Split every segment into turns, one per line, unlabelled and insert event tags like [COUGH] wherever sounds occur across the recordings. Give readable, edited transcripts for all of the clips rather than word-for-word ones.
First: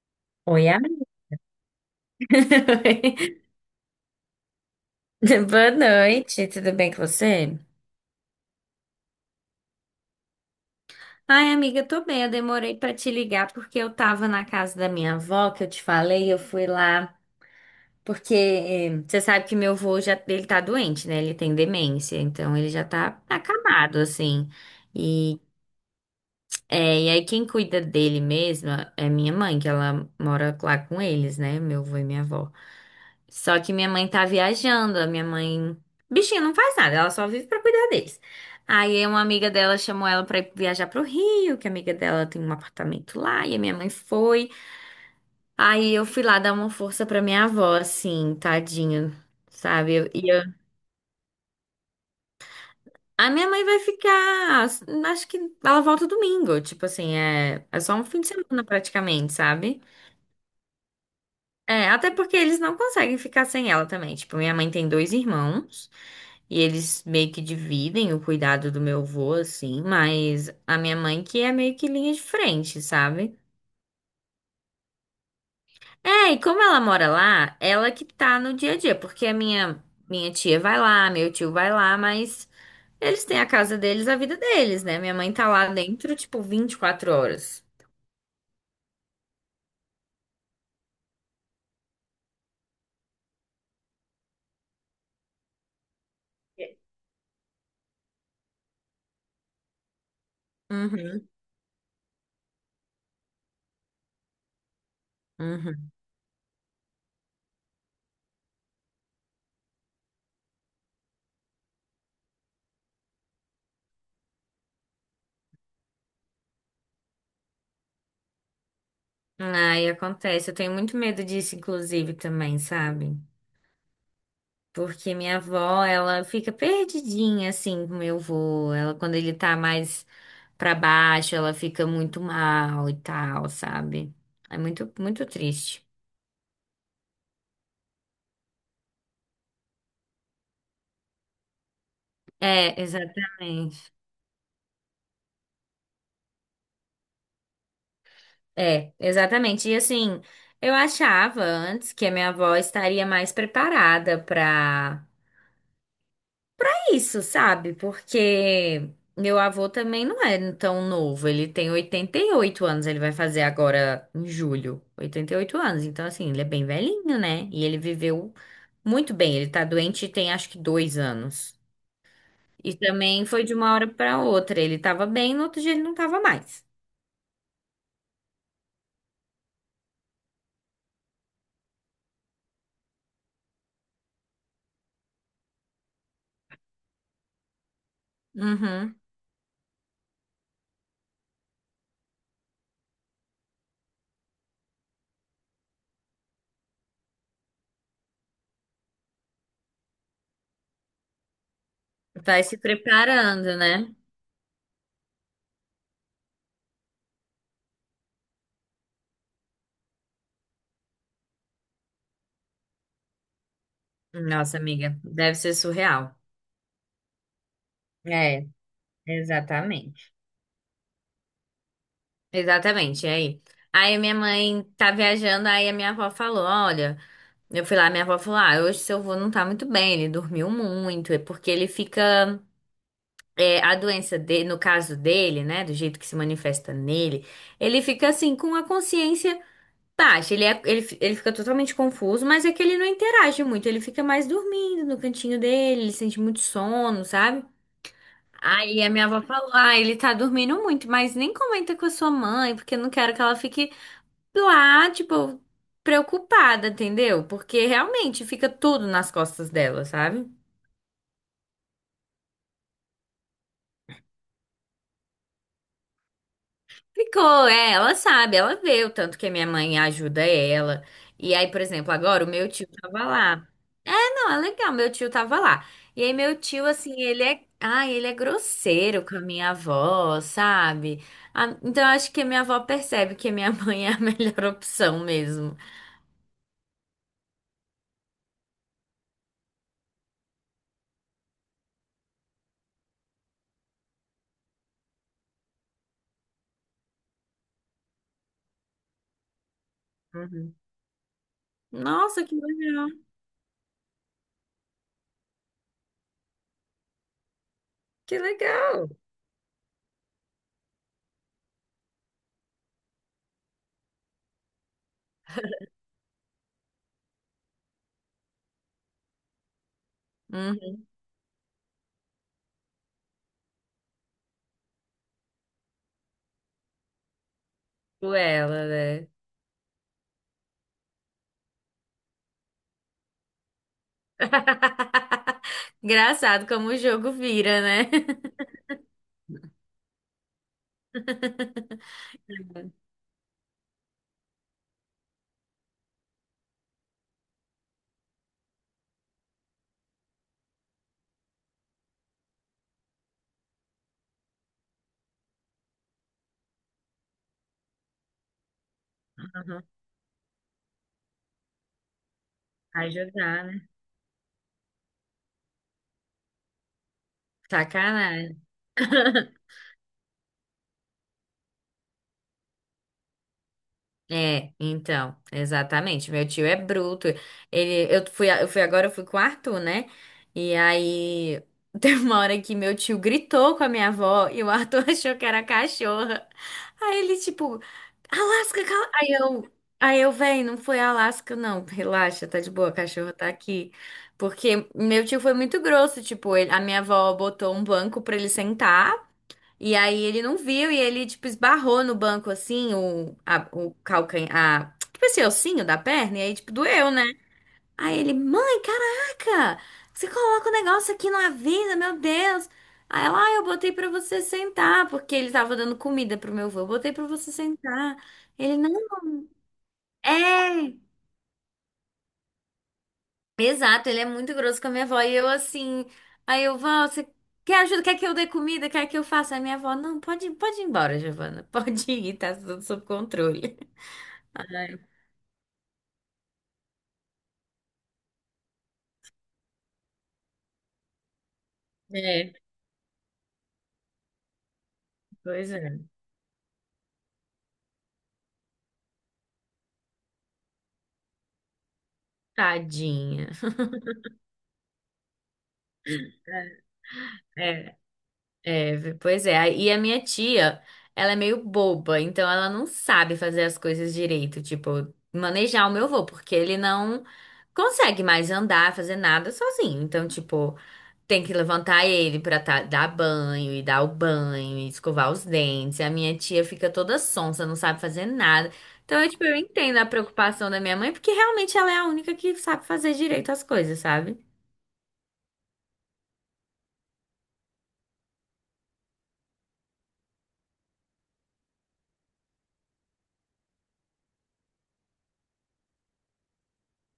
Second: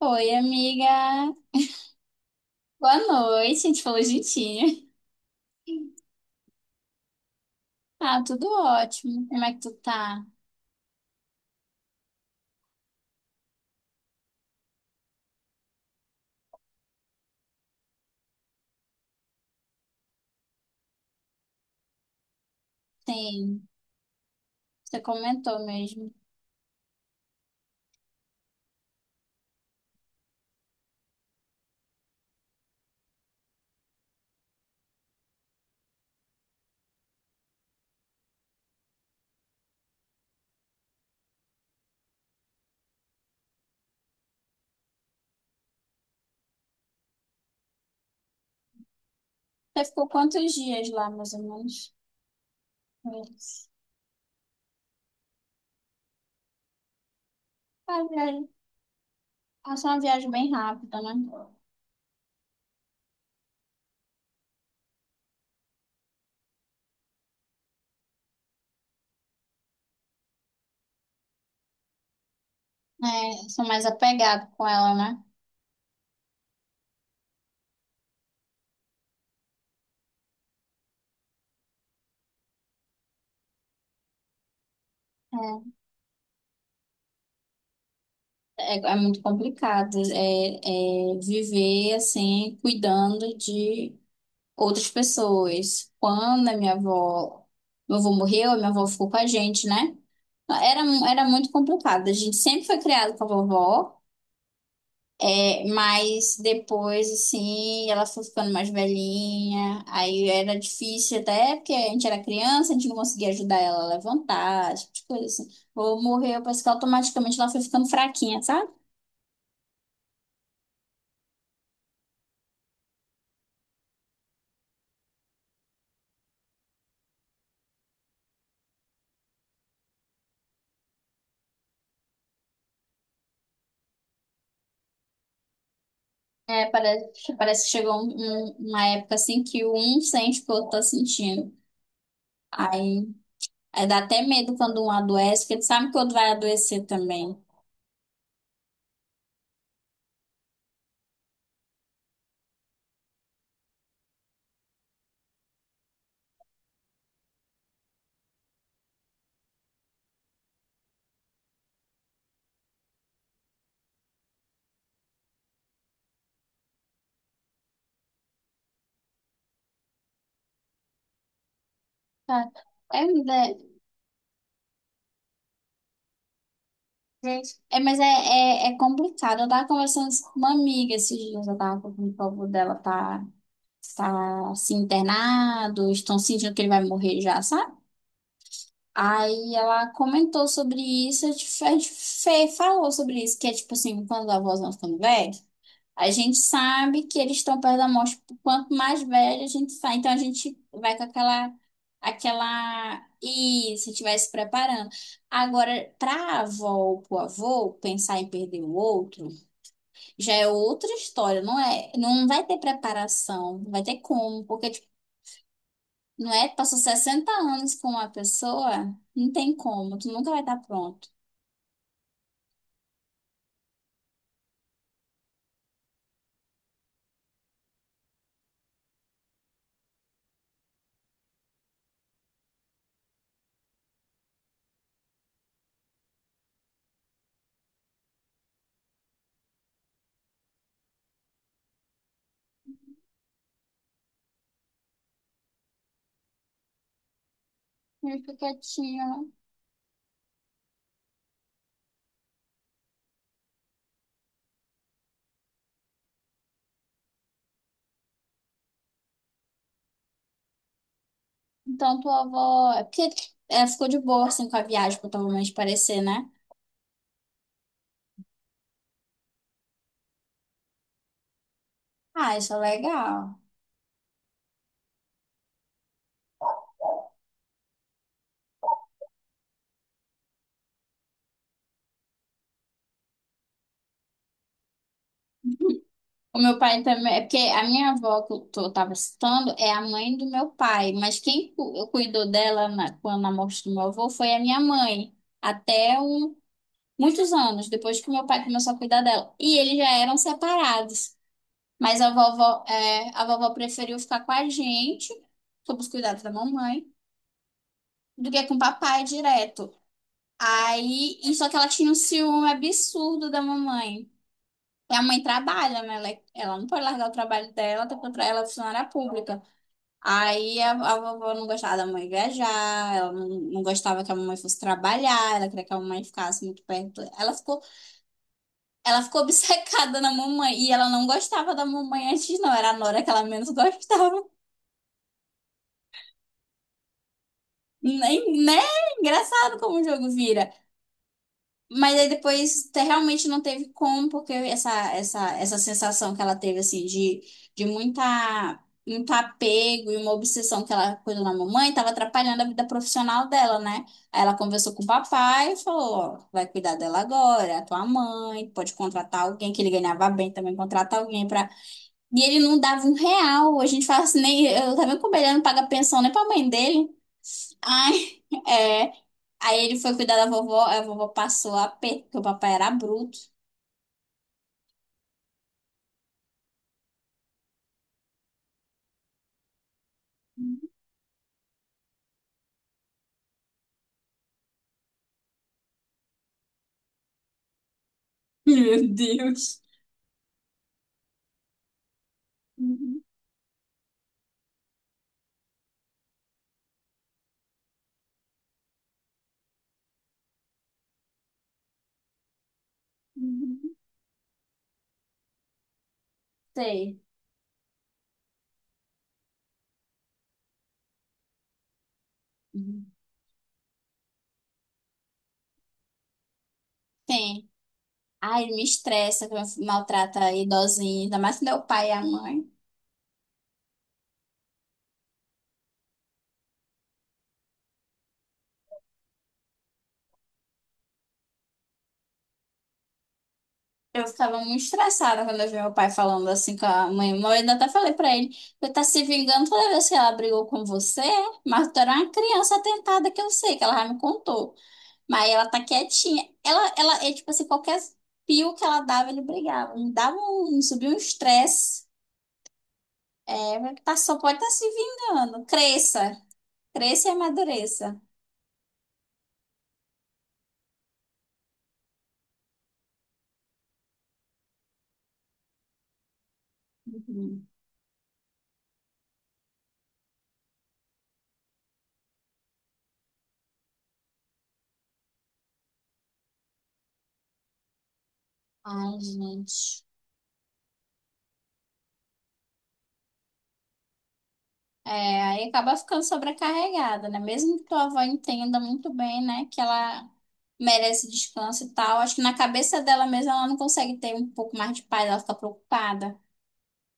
Oi,
Oi, amiga.
amiga. Boa
[LAUGHS]
noite. A gente falou juntinho.
Boa noite, tudo bem com você?
Ah, tudo ótimo. Como é que tu tá?
Ai, amiga, eu tô bem. Eu demorei pra te ligar porque eu tava na casa da minha avó, que eu te falei, eu fui lá porque você sabe que meu avô já ele tá doente, né? Ele tem demência, então ele já tá
Tem.
acamado assim.
Você
E
comentou mesmo.
é, e aí quem cuida dele mesma é minha mãe, que ela mora lá com eles, né? Meu avô e minha avó. Só que minha mãe tá viajando, a minha mãe. Bichinha não faz nada, ela só vive pra cuidar deles. Aí uma amiga dela chamou ela pra ir viajar pro Rio, que a amiga dela tem um apartamento lá, e a minha mãe foi. Aí eu fui lá dar uma força pra minha avó, assim, tadinha,
Você
sabe?
ficou quantos dias lá, mais ou menos?
A minha mãe vai ficar, acho que ela volta domingo, tipo assim, é só um
A
fim de
viagem.
semana praticamente,
Ah,
sabe?
só uma viagem bem rápida, né?
É, até porque eles não conseguem ficar sem ela também. Tipo, minha mãe tem dois irmãos. E eles meio que dividem o cuidado do meu avô, assim, mas a minha mãe que é meio que linha de frente, sabe?
É, sou mais apegado com ela, né?
É, e como ela mora lá, ela que tá no dia a dia, porque a minha tia vai lá, meu tio vai lá, mas eles têm a casa deles, a vida deles, né? Minha mãe tá lá dentro, tipo, 24 horas.
É muito complicado. É viver assim, cuidando de outras pessoas. Quando a minha avó, meu avô morreu, a minha avó ficou com a gente, né? Era, era
Uhum,
muito complicado. A gente sempre foi criado com a vovó, é,
uhum.
mas depois, assim, ela foi ficando mais velhinha. Aí era difícil até porque a gente era criança, a gente não conseguia ajudar ela a levantar, esse tipo de coisa assim. Ou morreu, parece que automaticamente ela foi ficando fraquinha, sabe?
Ai, acontece. Eu tenho muito medo disso, inclusive, também, sabe? Porque minha avó, ela fica perdidinha assim com meu avô. Ela, quando ele tá mais pra baixo, ela fica muito mal e tal, sabe? É muito, muito triste.
É, parece que chegou uma época assim que um sente o que o outro tá sentindo.
É,
Aí. É,
exatamente.
dá até medo quando um adoece, porque ele sabe que o outro vai adoecer também.
É, exatamente. E assim, eu achava antes que a minha avó estaria mais preparada pra isso, sabe? Porque meu avô também não é tão novo. Ele tem 88 anos, ele vai fazer agora em julho. 88 anos, então assim, ele é bem velhinho, né? E ele viveu muito bem. Ele tá doente tem acho que dois anos.
Tá.
E
É,
também foi de
né,
uma hora pra outra. Ele tava bem, no outro dia ele não tava mais.
gente, é, mas é complicado. Eu tava conversando isso com uma amiga esses dias, eu tava com o povo dela tá assim, internado, estão sentindo que ele vai morrer já, sabe?
Uhum.
Aí ela comentou sobre isso, falou sobre isso, que é tipo assim, quando a avó não ficando velha. A gente sabe que eles estão perto da morte. Quanto mais velho a gente sai, então a gente vai com aquela,
Vai se
aquela,
preparando,
e se
né?
estivesse preparando. Agora, para a avó ou para o avô pensar em perder o outro, já é outra história, não é? Não vai ter preparação, não vai ter como,
Nossa,
porque tipo,
amiga, deve ser surreal.
não é? Passou 60 anos com uma
É,
pessoa, não tem como, tu
exatamente.
nunca vai estar pronto.
Exatamente, e aí. Aí minha mãe tá viajando, aí a minha avó falou, olha, eu fui lá, minha avó falou, ah, hoje seu avô não tá muito bem, ele dormiu muito, é porque ele fica, é, a doença dele, no caso dele, né, do jeito que se manifesta nele, ele fica assim, com a consciência baixa, ele fica totalmente confuso, mas é que ele não interage muito, ele fica mais dormindo no cantinho dele, ele sente muito sono, sabe?
Ele fica
Aí a minha avó
quietinho.
falou, ah, ele tá dormindo muito, mas nem comenta com a sua mãe, porque eu não quero que ela fique lá, tipo, preocupada, entendeu? Porque realmente fica tudo nas costas dela, sabe?
Então, tua avó. É porque ela ficou de boa assim com a viagem, pra provavelmente parecer, né?
Ficou, é, ela sabe, ela vê o tanto que a minha mãe ajuda ela. E aí, por exemplo, agora o
Ah,
meu
isso é
tio tava
legal.
lá. Não, é legal, meu tio tava lá. E aí meu tio, assim, ele é, ah, ele é grosseiro com a minha avó, sabe? Ah, então eu acho que a minha avó percebe que a minha [LAUGHS] mãe é a melhor opção mesmo.
O meu pai também, é porque a minha avó que eu tava citando é a mãe do meu pai, mas quem cuidou dela quando na morte do meu avô foi a minha mãe, até um, muitos anos depois que meu pai começou a cuidar dela. E eles já eram
Uhum.
separados, mas a
Nossa, que
vovó,
legal,
é, a vovó preferiu ficar com a gente, sob os cuidados da mamãe,
que
do que com o
legal.
papai direto. Aí, e só que ela tinha um ciúme absurdo da mamãe. E a mãe trabalha, né? Ela não pode largar o trabalho dela, até porque ela é funcionária pública. Aí a,
Uhum.
a vovó não gostava da mãe viajar, ela não gostava que a mamãe fosse trabalhar, ela queria que a mamãe ficasse muito perto. Ela ficou,
Por ela,
ela
né?
ficou obcecada na mamãe e ela não gostava da mamãe antes, não. Era a Nora que ela menos gostava.
[LAUGHS] Engraçado como o jogo vira, né?
Nem, né? Engraçado como o jogo vira.
[LAUGHS]
Mas aí depois realmente não teve como, porque essa sensação que ela teve, assim, de muita, muito apego e uma obsessão que ela cuidou da mamãe, estava atrapalhando a vida profissional dela, né? Aí ela conversou com o papai e falou, ó, vai cuidar dela agora, é a tua mãe, pode contratar alguém, que
Uhum.
ele ganhava bem também, contrata alguém e ele não dava
Vai
um
jogar,
real. A
né?
gente fala assim, nem, eu tava vendo como ele não paga pensão nem pra mãe dele. Ai,
Sacanagem.
[LAUGHS] é.
[LAUGHS]
Aí ele foi cuidar da vovó, a vovó passou a pé, porque o papai era bruto.
É, então, exatamente. Meu tio é bruto. Ele, eu fui com o Arthur, né? E aí [LAUGHS] teve uma hora que meu tio gritou com a minha avó e o Arthur [LAUGHS] achou que era cachorra. Aí ele tipo, Alasca,
Meu
cala. Aí eu,
Deus.
aí eu, véi, não foi Alasca, não. Relaxa, tá de boa, a cachorra tá aqui. Porque meu tio foi muito grosso, tipo, a minha avó botou um banco pra ele sentar e aí ele não viu e ele, tipo, esbarrou no banco, assim, o calcanhar, tipo esse ossinho da perna, e aí, tipo, doeu,
Sei.
né? Aí ele, mãe, caraca, você coloca o negócio aqui, não avisa, meu Deus. Aí ela, ah, eu botei pra você sentar, porque ele tava dando comida pro meu avô, eu botei pra você
Tem.
sentar.
Ai, ele
Ele,
me
não,
estressa, que maltrata
é.
idosinho, ainda mais quando é o pai e a mãe.
Exato, ele é muito grosso com a minha avó. E eu assim, aí eu, vó, você quer ajuda? Quer que eu dê comida? Quer que eu faça? Aí minha avó, não, pode, pode ir embora, Giovana. [LAUGHS] Pode ir, tá tudo sob controle.
Eu
[LAUGHS]
ficava
Ai,
muito estressada quando eu vi meu pai falando assim com a mãe. Eu ainda até falei pra ele, você tá se vingando toda vez que ela brigou com você, mas tu era uma
é,
criança atentada que eu sei, que ela já me contou. Mas ela
pois
tá
é.
quietinha. Ela é tipo assim, qualquer pio que ela dava, ele brigava. Me dava um, subia um estresse.
Tadinha.
É, tá, só pode estar se vingando. Cresça. Cresça e
É.
amadureça.
É, pois é. E a minha tia, ela é meio boba, então ela não sabe fazer as coisas direito, tipo, manejar o meu avô, porque ele não
Uhum.
consegue mais andar, fazer nada sozinho. Então, tipo, tem que levantar ele pra tá- dar banho e dar o banho e escovar os dentes. E a minha tia fica toda sonsa, não sabe fazer nada.
Ai,
Então, eu, tipo, eu entendo
gente.
a preocupação da minha mãe, porque realmente ela é a única que sabe fazer direito as coisas, sabe?
É, aí acaba ficando sobrecarregada, né? Mesmo que tua avó entenda muito bem, né, que ela merece descanso e tal, acho que na cabeça dela mesma ela não consegue ter um pouco mais de paz, ela fica preocupada.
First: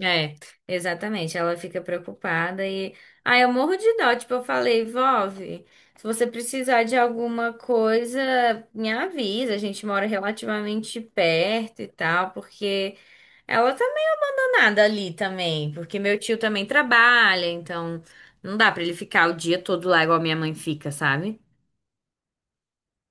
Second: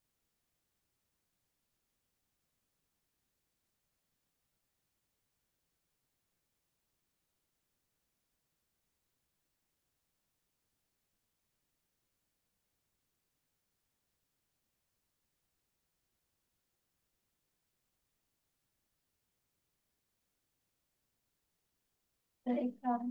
É, exatamente. Ela fica preocupada e. Ah, eu morro de dó. Tipo, eu falei, Vove, se você precisar de alguma coisa, me avisa. A gente mora relativamente perto e tal, porque ela também não é nada ali também. Porque meu tio também trabalha, então não dá pra ele ficar o dia todo lá igual minha mãe fica, sabe?
Sei, cara.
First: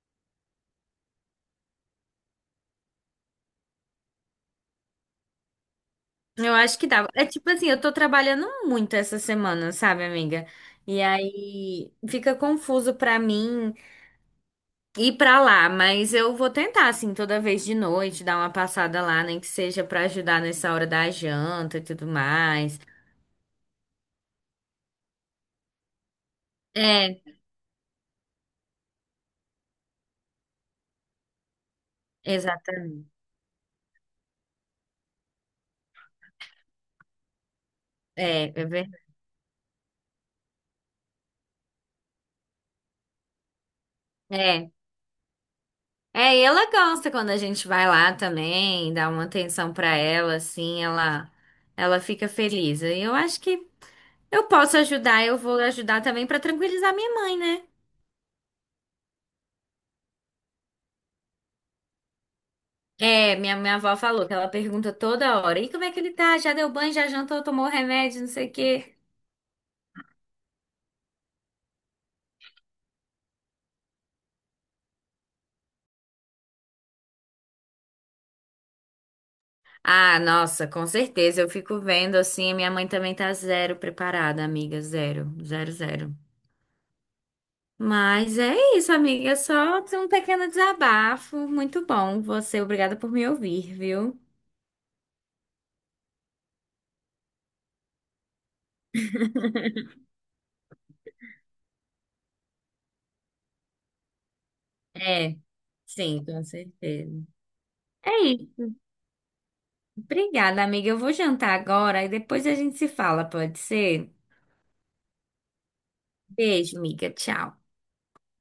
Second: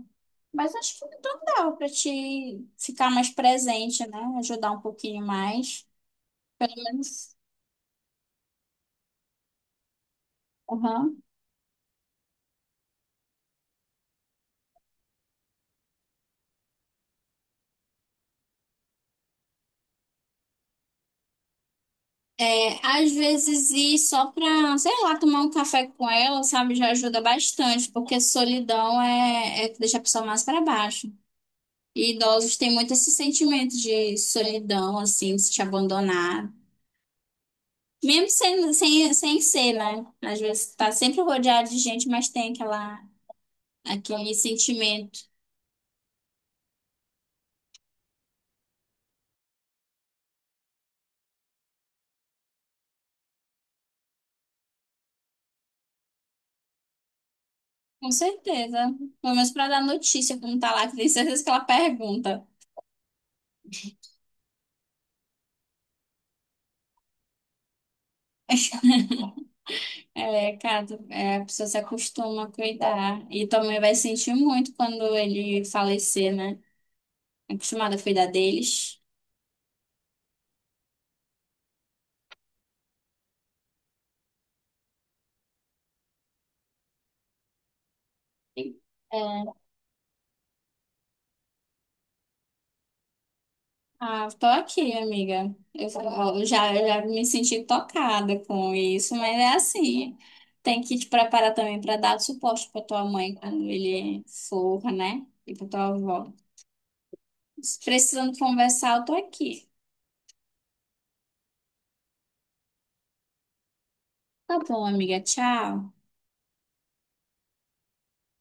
Mas acho que então dava pra te ficar mais presente, né? Ajudar um pouquinho mais.
Eu
Pelo
acho que dá. É
menos.
tipo assim, eu tô trabalhando muito essa semana, sabe, amiga? E
Uhum.
aí fica confuso pra mim ir pra lá, mas eu vou tentar, assim, toda vez de noite, dar uma passada lá, nem que seja pra ajudar nessa hora da janta e tudo mais.
É, às vezes ir só pra, sei lá, tomar um café com ela, sabe, já
É,
ajuda bastante, porque solidão é que deixa a pessoa mais pra baixo. E idosos têm muito
exatamente.
esse sentimento de solidão, assim, de se abandonado. Mesmo
É, é
sem,
verdade.
sem, sem ser, né? Às vezes tá sempre rodeado de gente, mas tem aquela, aquele
É.
sentimento.
É, e ela gosta quando a gente vai lá também, dá uma atenção pra ela, assim, ela fica feliz. E eu acho que eu posso ajudar, eu vou ajudar também pra tranquilizar minha mãe, né?
Com certeza. Pelo menos para dar notícia, como tá lá, que tem certeza que ela pergunta.
É, minha avó falou que ela pergunta toda hora, e como é que ele tá? Já deu banho, já jantou, tomou remédio, não sei o quê.
[LAUGHS] É, cara, é, a pessoa se acostuma a cuidar. E também vai sentir muito quando ele falecer, né? Acostumada a cuidar deles.
Ah, nossa, com certeza. Eu fico vendo assim, minha mãe também tá zero preparada, amiga, zero, zero, zero. Mas é isso, amiga,
É,
só um pequeno desabafo. Muito bom. Você, obrigada por me ouvir, viu?
ah, tô aqui, amiga. Eu já me senti tocada com isso, mas é assim. Tem que te preparar também para dar suporte para tua mãe quando ele for, né?
É,
E para tua
sim,
avó.
com certeza.
Se
É
precisando
isso.
conversar, eu tô aqui.
Obrigada, amiga. Eu vou jantar agora e depois a gente se fala, pode ser?
Tá bom, amiga. Tchau.
Beijo, amiga. Tchau.